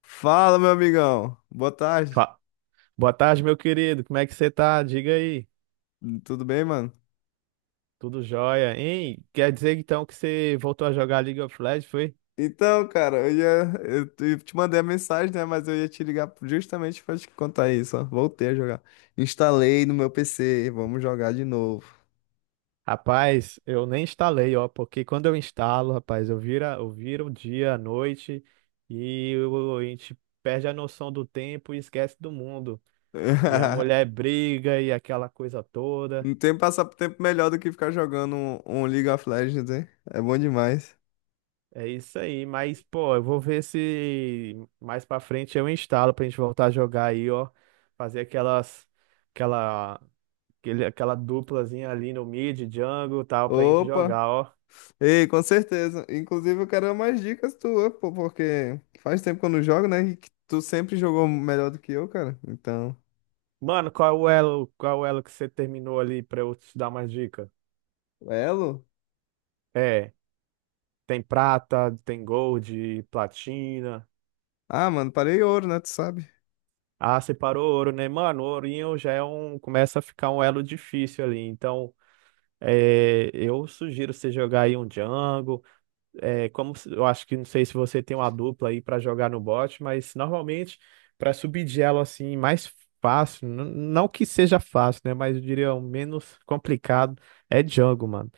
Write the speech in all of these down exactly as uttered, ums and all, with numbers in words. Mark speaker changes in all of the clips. Speaker 1: Fala, meu amigão. Boa tarde.
Speaker 2: Fa- Boa tarde, meu querido. Como é que você tá? Diga aí.
Speaker 1: Tudo bem, mano?
Speaker 2: Tudo jóia, hein? Quer dizer então que você voltou a jogar League of Legends, foi?
Speaker 1: Então, cara, eu ia, eu te eu te mandei a mensagem, né? Mas eu ia te ligar justamente pra te contar isso, ó. Voltei a jogar. Instalei no meu P C. Vamos jogar de novo.
Speaker 2: Rapaz, eu nem instalei, ó, porque quando eu instalo, rapaz, eu vira, eu viro o dia, a noite e eu- a gente perde a noção do tempo e esquece do mundo. E a mulher briga e aquela coisa toda.
Speaker 1: Não tem passar tempo melhor do que ficar jogando um, um League of Legends, hein? É bom demais.
Speaker 2: É isso aí, mas pô, eu vou ver se mais pra frente eu instalo pra gente voltar a jogar aí, ó, fazer aquelas aquela Aquele, aquela duplazinha ali no mid, jungle e tal, pra gente
Speaker 1: Opa!
Speaker 2: jogar, ó.
Speaker 1: Ei, com certeza. Inclusive, eu quero mais dicas tuas, pô, porque faz tempo que eu não jogo, né? E que tu sempre jogou melhor do que eu, cara. Então,
Speaker 2: Mano, qual é o elo, qual é o elo que você terminou ali pra eu te dar mais dica?
Speaker 1: elo?
Speaker 2: É, tem prata, tem gold, platina.
Speaker 1: Ah, mano, parei ouro, né? Tu sabe?
Speaker 2: Ah, separou ouro, né? Mano, o ourinho já é um, começa a ficar um elo difícil ali. Então, é, eu sugiro você jogar aí um jungle. É, como se- eu acho que não sei se você tem uma dupla aí para jogar no bot, mas normalmente para subir de elo assim mais fácil, n- não que seja fácil, né, mas eu diria o menos complicado é Django, mano.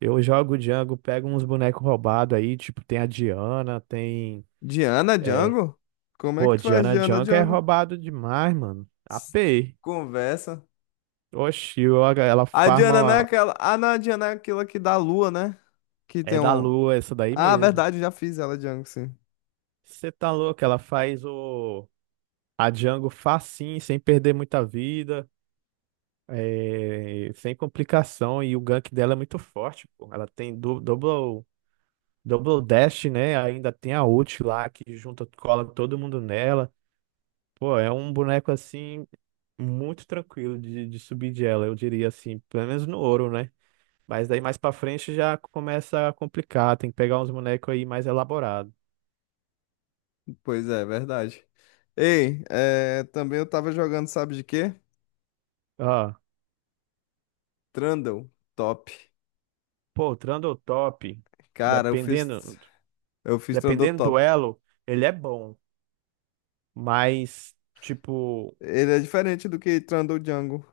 Speaker 2: Eu jogo Django, pego uns bonecos roubados aí, tipo tem a Diana, tem
Speaker 1: Diana
Speaker 2: é,
Speaker 1: Django? Como é que
Speaker 2: pô,
Speaker 1: tu faz
Speaker 2: Diana
Speaker 1: Diana
Speaker 2: Django é
Speaker 1: Django?
Speaker 2: roubado demais, mano.
Speaker 1: S-
Speaker 2: A P.
Speaker 1: Conversa.
Speaker 2: Oxi, eu- ela
Speaker 1: A Diana não é
Speaker 2: farma
Speaker 1: aquela. Ah, não, a Diana é aquela que dá lua, né? Que
Speaker 2: é
Speaker 1: tem
Speaker 2: da
Speaker 1: um.
Speaker 2: lua essa daí
Speaker 1: Ah,
Speaker 2: mesmo.
Speaker 1: verdade, já fiz ela Django, sim.
Speaker 2: Você tá louco, ela faz o A Django facinho, sem perder muita vida, é, sem complicação, e o gank dela é muito forte, pô. Ela tem du- double, double dash, né? Ainda tem a ult lá que junta, cola todo mundo nela. Pô, é um boneco assim, muito tranquilo de, de subir de ela, eu diria assim, pelo menos no ouro, né? Mas daí mais pra frente já começa a complicar, tem que pegar uns bonecos aí mais elaborados.
Speaker 1: Pois é, verdade. Ei, é, também eu tava jogando, sabe de quê?
Speaker 2: Ah,
Speaker 1: Trundle Top.
Speaker 2: pô, o Trundle top,
Speaker 1: Cara, eu fiz.
Speaker 2: dependendo,
Speaker 1: Eu fiz Trundle
Speaker 2: dependendo do
Speaker 1: Top.
Speaker 2: elo. Ele é bom, mas, tipo,
Speaker 1: Ele é diferente do que Trundle Django.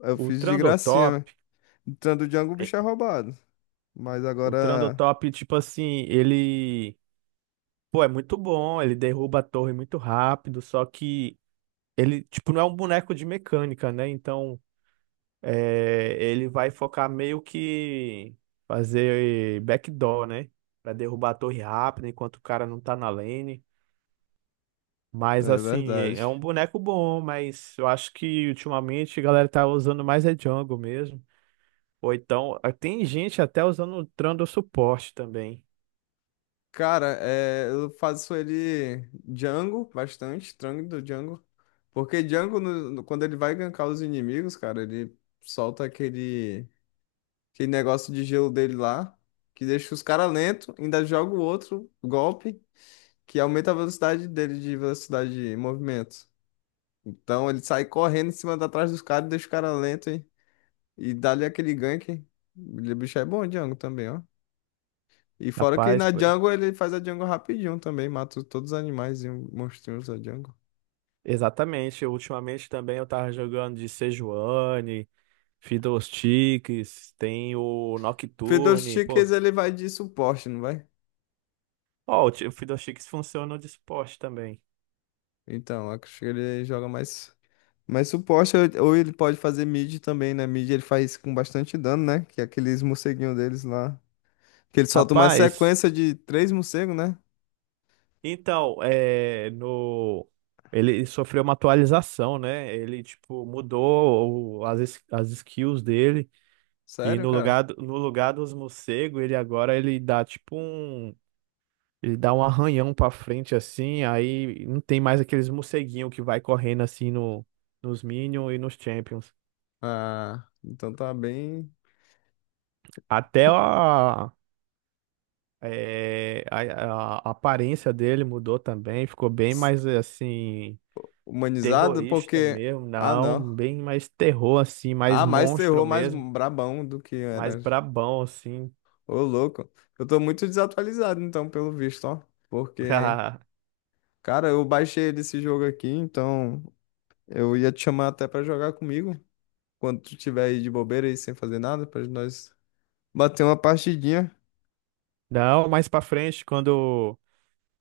Speaker 1: Eu
Speaker 2: o
Speaker 1: fiz de gracinha, né?
Speaker 2: Trandotop,
Speaker 1: Trundle Django o
Speaker 2: é,
Speaker 1: bicho é roubado. Mas
Speaker 2: o
Speaker 1: agora.
Speaker 2: Trandotop, tipo assim, ele, pô, é muito bom, ele derruba a torre muito rápido, só que ele, tipo, não é um boneco de mecânica, né? Então, é, ele vai focar meio que fazer backdoor, né? Pra derrubar a torre rápido enquanto o cara não tá na lane. Mas,
Speaker 1: É
Speaker 2: assim, é
Speaker 1: verdade.
Speaker 2: é um boneco bom, mas eu acho que ultimamente a galera tá usando mais é jungle mesmo. Ou então, ah, tem gente até usando o Trando suporte também.
Speaker 1: Cara, é, eu faço ele Django bastante, Trang do Django. Porque Django, no- no- quando ele vai gankar os inimigos, cara, ele solta aquele, aquele negócio de gelo dele lá, que deixa os caras lento, ainda joga o outro golpe, que aumenta a velocidade dele de velocidade de movimento. Então ele sai correndo em cima da trás dos caras, deixa os caras lentos, hein? E dá-lhe aquele gank. O bicho é bom, Django, também, ó. E fora que
Speaker 2: Rapaz,
Speaker 1: na
Speaker 2: pô,
Speaker 1: jungle ele faz a jungle rapidinho também, mata todos os animais e monstrinhos da jungle.
Speaker 2: exatamente. Ultimamente também eu tava jogando de Sejuani, Fiddlesticks, tem o Nocturne,
Speaker 1: Fiddlesticks
Speaker 2: pô.
Speaker 1: ele vai de suporte, não vai?
Speaker 2: Ó, o ti- o Fiddlesticks funciona de suporte também.
Speaker 1: Então, acho que ele joga mais, mais suporte, ou ou ele pode fazer mid também, né? Mid ele faz com bastante dano, né? Que é aqueles morceguinhos deles lá. Que ele solta uma
Speaker 2: Rapaz,
Speaker 1: sequência de três morcegos, né?
Speaker 2: então, é, no... Ele sofreu uma atualização, né? Ele, tipo, mudou o- as, es- as skills dele. E
Speaker 1: Sério,
Speaker 2: no
Speaker 1: cara?
Speaker 2: lugar, do- no lugar dos morcegos, ele agora ele dá, tipo, um... Ele dá um arranhão pra frente assim, aí não tem mais aqueles morceguinho que vai correndo assim no, nos Minions e nos Champions.
Speaker 1: Ah, então tá bem
Speaker 2: Até a, é, a, a a aparência dele mudou também, ficou bem
Speaker 1: s-
Speaker 2: mais assim,
Speaker 1: humanizado,
Speaker 2: terrorista
Speaker 1: porque.
Speaker 2: mesmo,
Speaker 1: Ah,
Speaker 2: não,
Speaker 1: não.
Speaker 2: bem mais terror assim, mais
Speaker 1: Ah, mais
Speaker 2: monstro
Speaker 1: terror, mais
Speaker 2: mesmo,
Speaker 1: brabão do que
Speaker 2: mais
Speaker 1: era.
Speaker 2: brabão assim.
Speaker 1: Ô, louco. Eu tô muito desatualizado, então, pelo visto, ó. Porque, cara, eu baixei desse jogo aqui, então eu ia te chamar até pra jogar comigo. Quando tu tiver aí de bobeira e sem fazer nada, pra nós bater uma partidinha.
Speaker 2: Não, mais pra frente, quando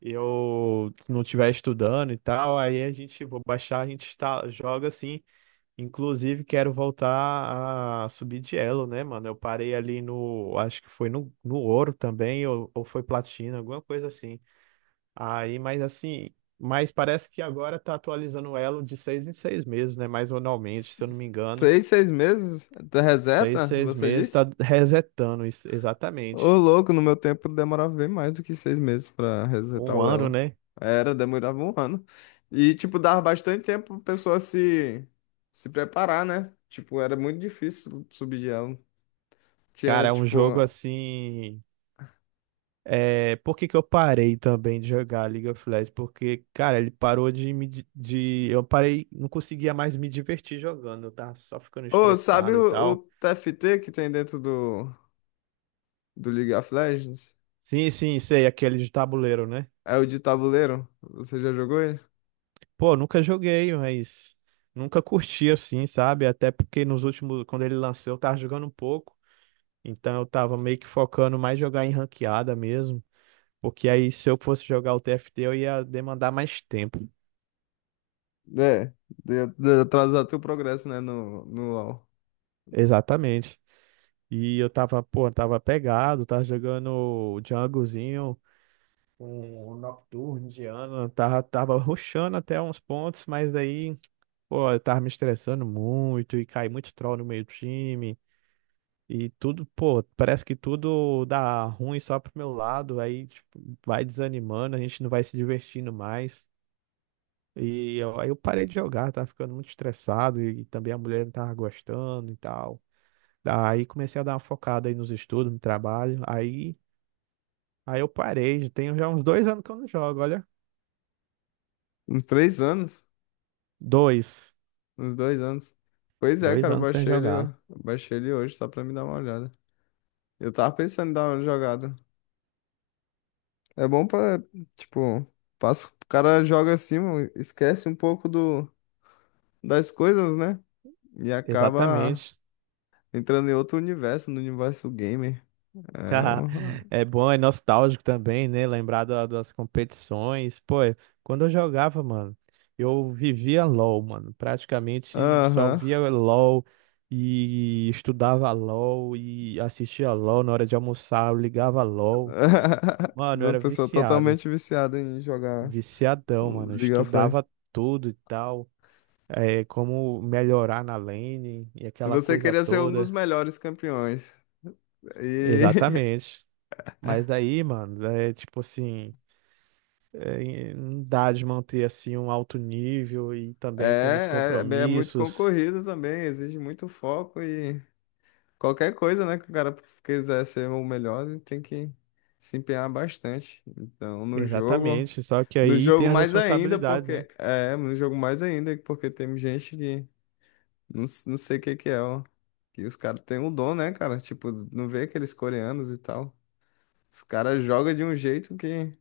Speaker 2: eu não estiver estudando e tal, aí a gente, vou baixar, a gente está, joga assim. Inclusive, quero voltar a subir de elo, né, mano? Eu parei ali no, acho que foi no, no ouro também, ou, ou foi platina, alguma coisa assim. Aí, mas assim, mas parece que agora tá atualizando o elo de seis em seis meses, né? Mais anualmente, se eu não me
Speaker 1: S-
Speaker 2: engano.
Speaker 1: Três, seis meses? Até
Speaker 2: Seis,
Speaker 1: reseta,
Speaker 2: seis
Speaker 1: você
Speaker 2: meses,
Speaker 1: disse?
Speaker 2: tá resetando isso,
Speaker 1: Ô,
Speaker 2: exatamente.
Speaker 1: louco, no meu tempo demorava bem mais do que seis meses pra resetar
Speaker 2: Um
Speaker 1: o
Speaker 2: ano,
Speaker 1: elo.
Speaker 2: né?
Speaker 1: Era, demorava um ano. E, tipo, dava bastante tempo pra pessoa se, se preparar, né? Tipo, era muito difícil subir de elo. Tinha,
Speaker 2: Cara, é um
Speaker 1: tipo.
Speaker 2: jogo assim. É, por que que eu parei também de jogar League of Legends? Porque, cara, ele parou de me. Di- De, eu parei, não conseguia mais me divertir jogando, eu tava só ficando
Speaker 1: Ô, sabe
Speaker 2: estressado e
Speaker 1: o, o
Speaker 2: tal.
Speaker 1: T F T que tem dentro do, do League of Legends?
Speaker 2: Sim, sim, sei, aquele de tabuleiro, né?
Speaker 1: É o de tabuleiro? Você já jogou ele?
Speaker 2: Pô, nunca joguei, mas nunca curti assim, sabe? Até porque nos últimos, quando ele lançou, eu tava jogando um pouco, então eu tava meio que focando mais jogar em ranqueada mesmo, porque aí se eu fosse jogar o T F T, eu ia demandar mais tempo.
Speaker 1: É, de, de atrasar teu progresso, né? No, no LoL.
Speaker 2: Exatamente. E eu tava, pô, tava pegado, tava jogando o Junglezinho, um um Nocturne indiano, tava, tava rushando até uns pontos, mas daí, pô, eu tava me estressando muito e caí muito troll no meio do time. E tudo, pô, parece que tudo dá ruim só pro meu lado, aí tipo, vai desanimando, a gente não vai se divertindo mais. E eu- aí eu parei de jogar, tava ficando muito estressado e, também a mulher não tava gostando e tal. Aí comecei a dar uma focada aí nos estudos, no trabalho. Aí Aí eu parei, tenho já uns dois anos que eu não jogo, olha.
Speaker 1: Uns três anos?
Speaker 2: Dois.
Speaker 1: Uns dois anos. Pois é,
Speaker 2: Dois
Speaker 1: cara, eu
Speaker 2: anos sem
Speaker 1: baixei ele,
Speaker 2: jogar.
Speaker 1: eu baixei ele hoje só pra me dar uma olhada. Eu tava pensando em dar uma jogada. É bom pra, tipo, passa, o cara joga assim, mano, esquece um pouco do, das coisas, né? E acaba
Speaker 2: Exatamente.
Speaker 1: entrando em outro universo, no universo gamer. É, uma-
Speaker 2: É bom, é nostálgico também, né? Lembrar da- das competições. Pô, é, quando eu jogava, mano, eu vivia LOL, mano. Praticamente só
Speaker 1: aham.
Speaker 2: via LOL e estudava LOL e assistia LOL na hora de almoçar, eu ligava LOL. Mano, eu
Speaker 1: Uma
Speaker 2: era
Speaker 1: pessoa
Speaker 2: viciado.
Speaker 1: totalmente viciada em jogar
Speaker 2: Viciadão, mano. Eu
Speaker 1: League of Legends.
Speaker 2: estudava tudo e tal. É, como melhorar na lane e
Speaker 1: Se
Speaker 2: aquela
Speaker 1: você
Speaker 2: coisa
Speaker 1: queria ser um dos
Speaker 2: toda.
Speaker 1: melhores campeões. E
Speaker 2: Exatamente. Mas daí, mano, é tipo assim, é, não dá de manter assim um alto nível e também tendo os
Speaker 1: É, é, bem- é muito
Speaker 2: compromissos.
Speaker 1: concorrido também, exige muito foco e qualquer coisa, né, que o cara quiser ser o melhor, ele tem que se empenhar bastante. Então, no jogo,
Speaker 2: Exatamente. Só que
Speaker 1: no
Speaker 2: aí tem
Speaker 1: jogo
Speaker 2: as
Speaker 1: mais ainda,
Speaker 2: responsabilidades, né?
Speaker 1: porque é, no jogo mais ainda, porque tem gente que não, s- não sei o que que é, ó, que os caras têm um dom, né, cara? Tipo, não vê aqueles coreanos e tal. Os caras jogam de um jeito que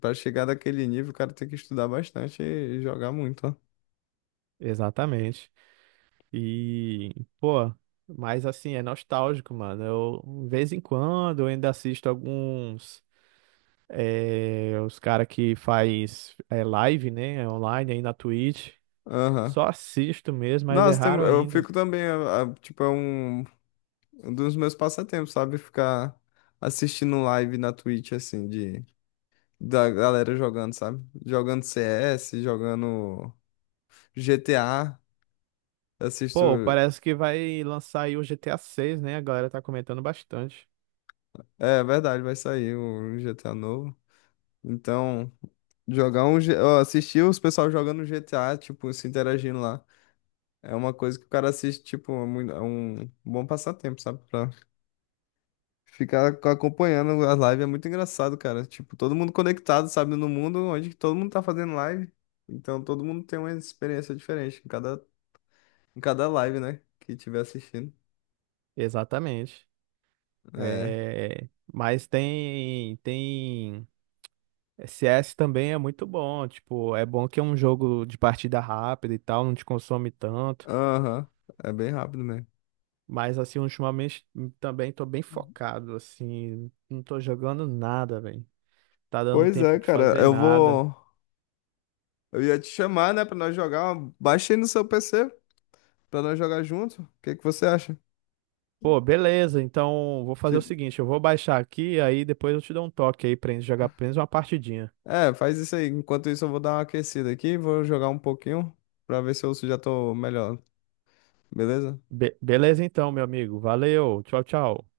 Speaker 1: para chegar daquele nível, o cara tem que estudar bastante e e jogar muito, ó.
Speaker 2: Exatamente. E, pô, mas assim, é nostálgico, mano. Eu, de vez em quando, eu ainda assisto alguns, eh, os cara que faz eh, live, né, online aí na Twitch.
Speaker 1: Aham.
Speaker 2: Só assisto mesmo, mas é
Speaker 1: Nossa, tem-
Speaker 2: raro
Speaker 1: eu
Speaker 2: ainda.
Speaker 1: fico também, a- a- tipo, é um, um dos meus passatempos, sabe? Ficar assistindo live na Twitch, assim, de, da galera jogando, sabe? Jogando C S, jogando G T A,
Speaker 2: Pô,
Speaker 1: assisto...
Speaker 2: parece que vai lançar aí o G T A seis, né? A galera tá comentando bastante.
Speaker 1: É, verdade, vai sair o G T A novo. Então, jogar um... G- ó, Assistir os pessoal jogando G T A, tipo, se interagindo lá, é uma coisa que o cara assiste, tipo, é mui- é um bom passatempo, sabe? Ficar ac- acompanhando as lives é muito engraçado, cara. Tipo, todo mundo conectado, sabe, no mundo onde todo mundo tá fazendo live. Então, todo mundo tem uma experiência diferente em cada, em cada live, né? Que tiver assistindo.
Speaker 2: Exatamente.
Speaker 1: É.
Speaker 2: É... Mas tem, tem... C S também é muito bom. Tipo, é bom que é um jogo de partida rápida e tal, não te consome tanto.
Speaker 1: Aham. É bem rápido mesmo.
Speaker 2: Mas, assim, ultimamente também tô bem focado, assim. Não tô jogando nada, velho. Tá dando
Speaker 1: Pois é,
Speaker 2: tempo de
Speaker 1: cara.
Speaker 2: fazer
Speaker 1: Eu
Speaker 2: nada.
Speaker 1: vou. Eu ia te chamar, né, pra nós jogar. Uma- Baixa aí no seu P C pra nós jogar junto. O que que você acha?
Speaker 2: Pô, beleza. Então vou fazer o
Speaker 1: Te-
Speaker 2: seguinte, eu vou baixar aqui, aí depois eu te dou um toque aí pra gente jogar pelo menos uma partidinha.
Speaker 1: É, faz isso aí. Enquanto isso, eu vou dar uma aquecida aqui. Vou jogar um pouquinho pra ver se eu já tô melhor. Beleza?
Speaker 2: Be- beleza então, meu amigo. Valeu. Tchau, tchau.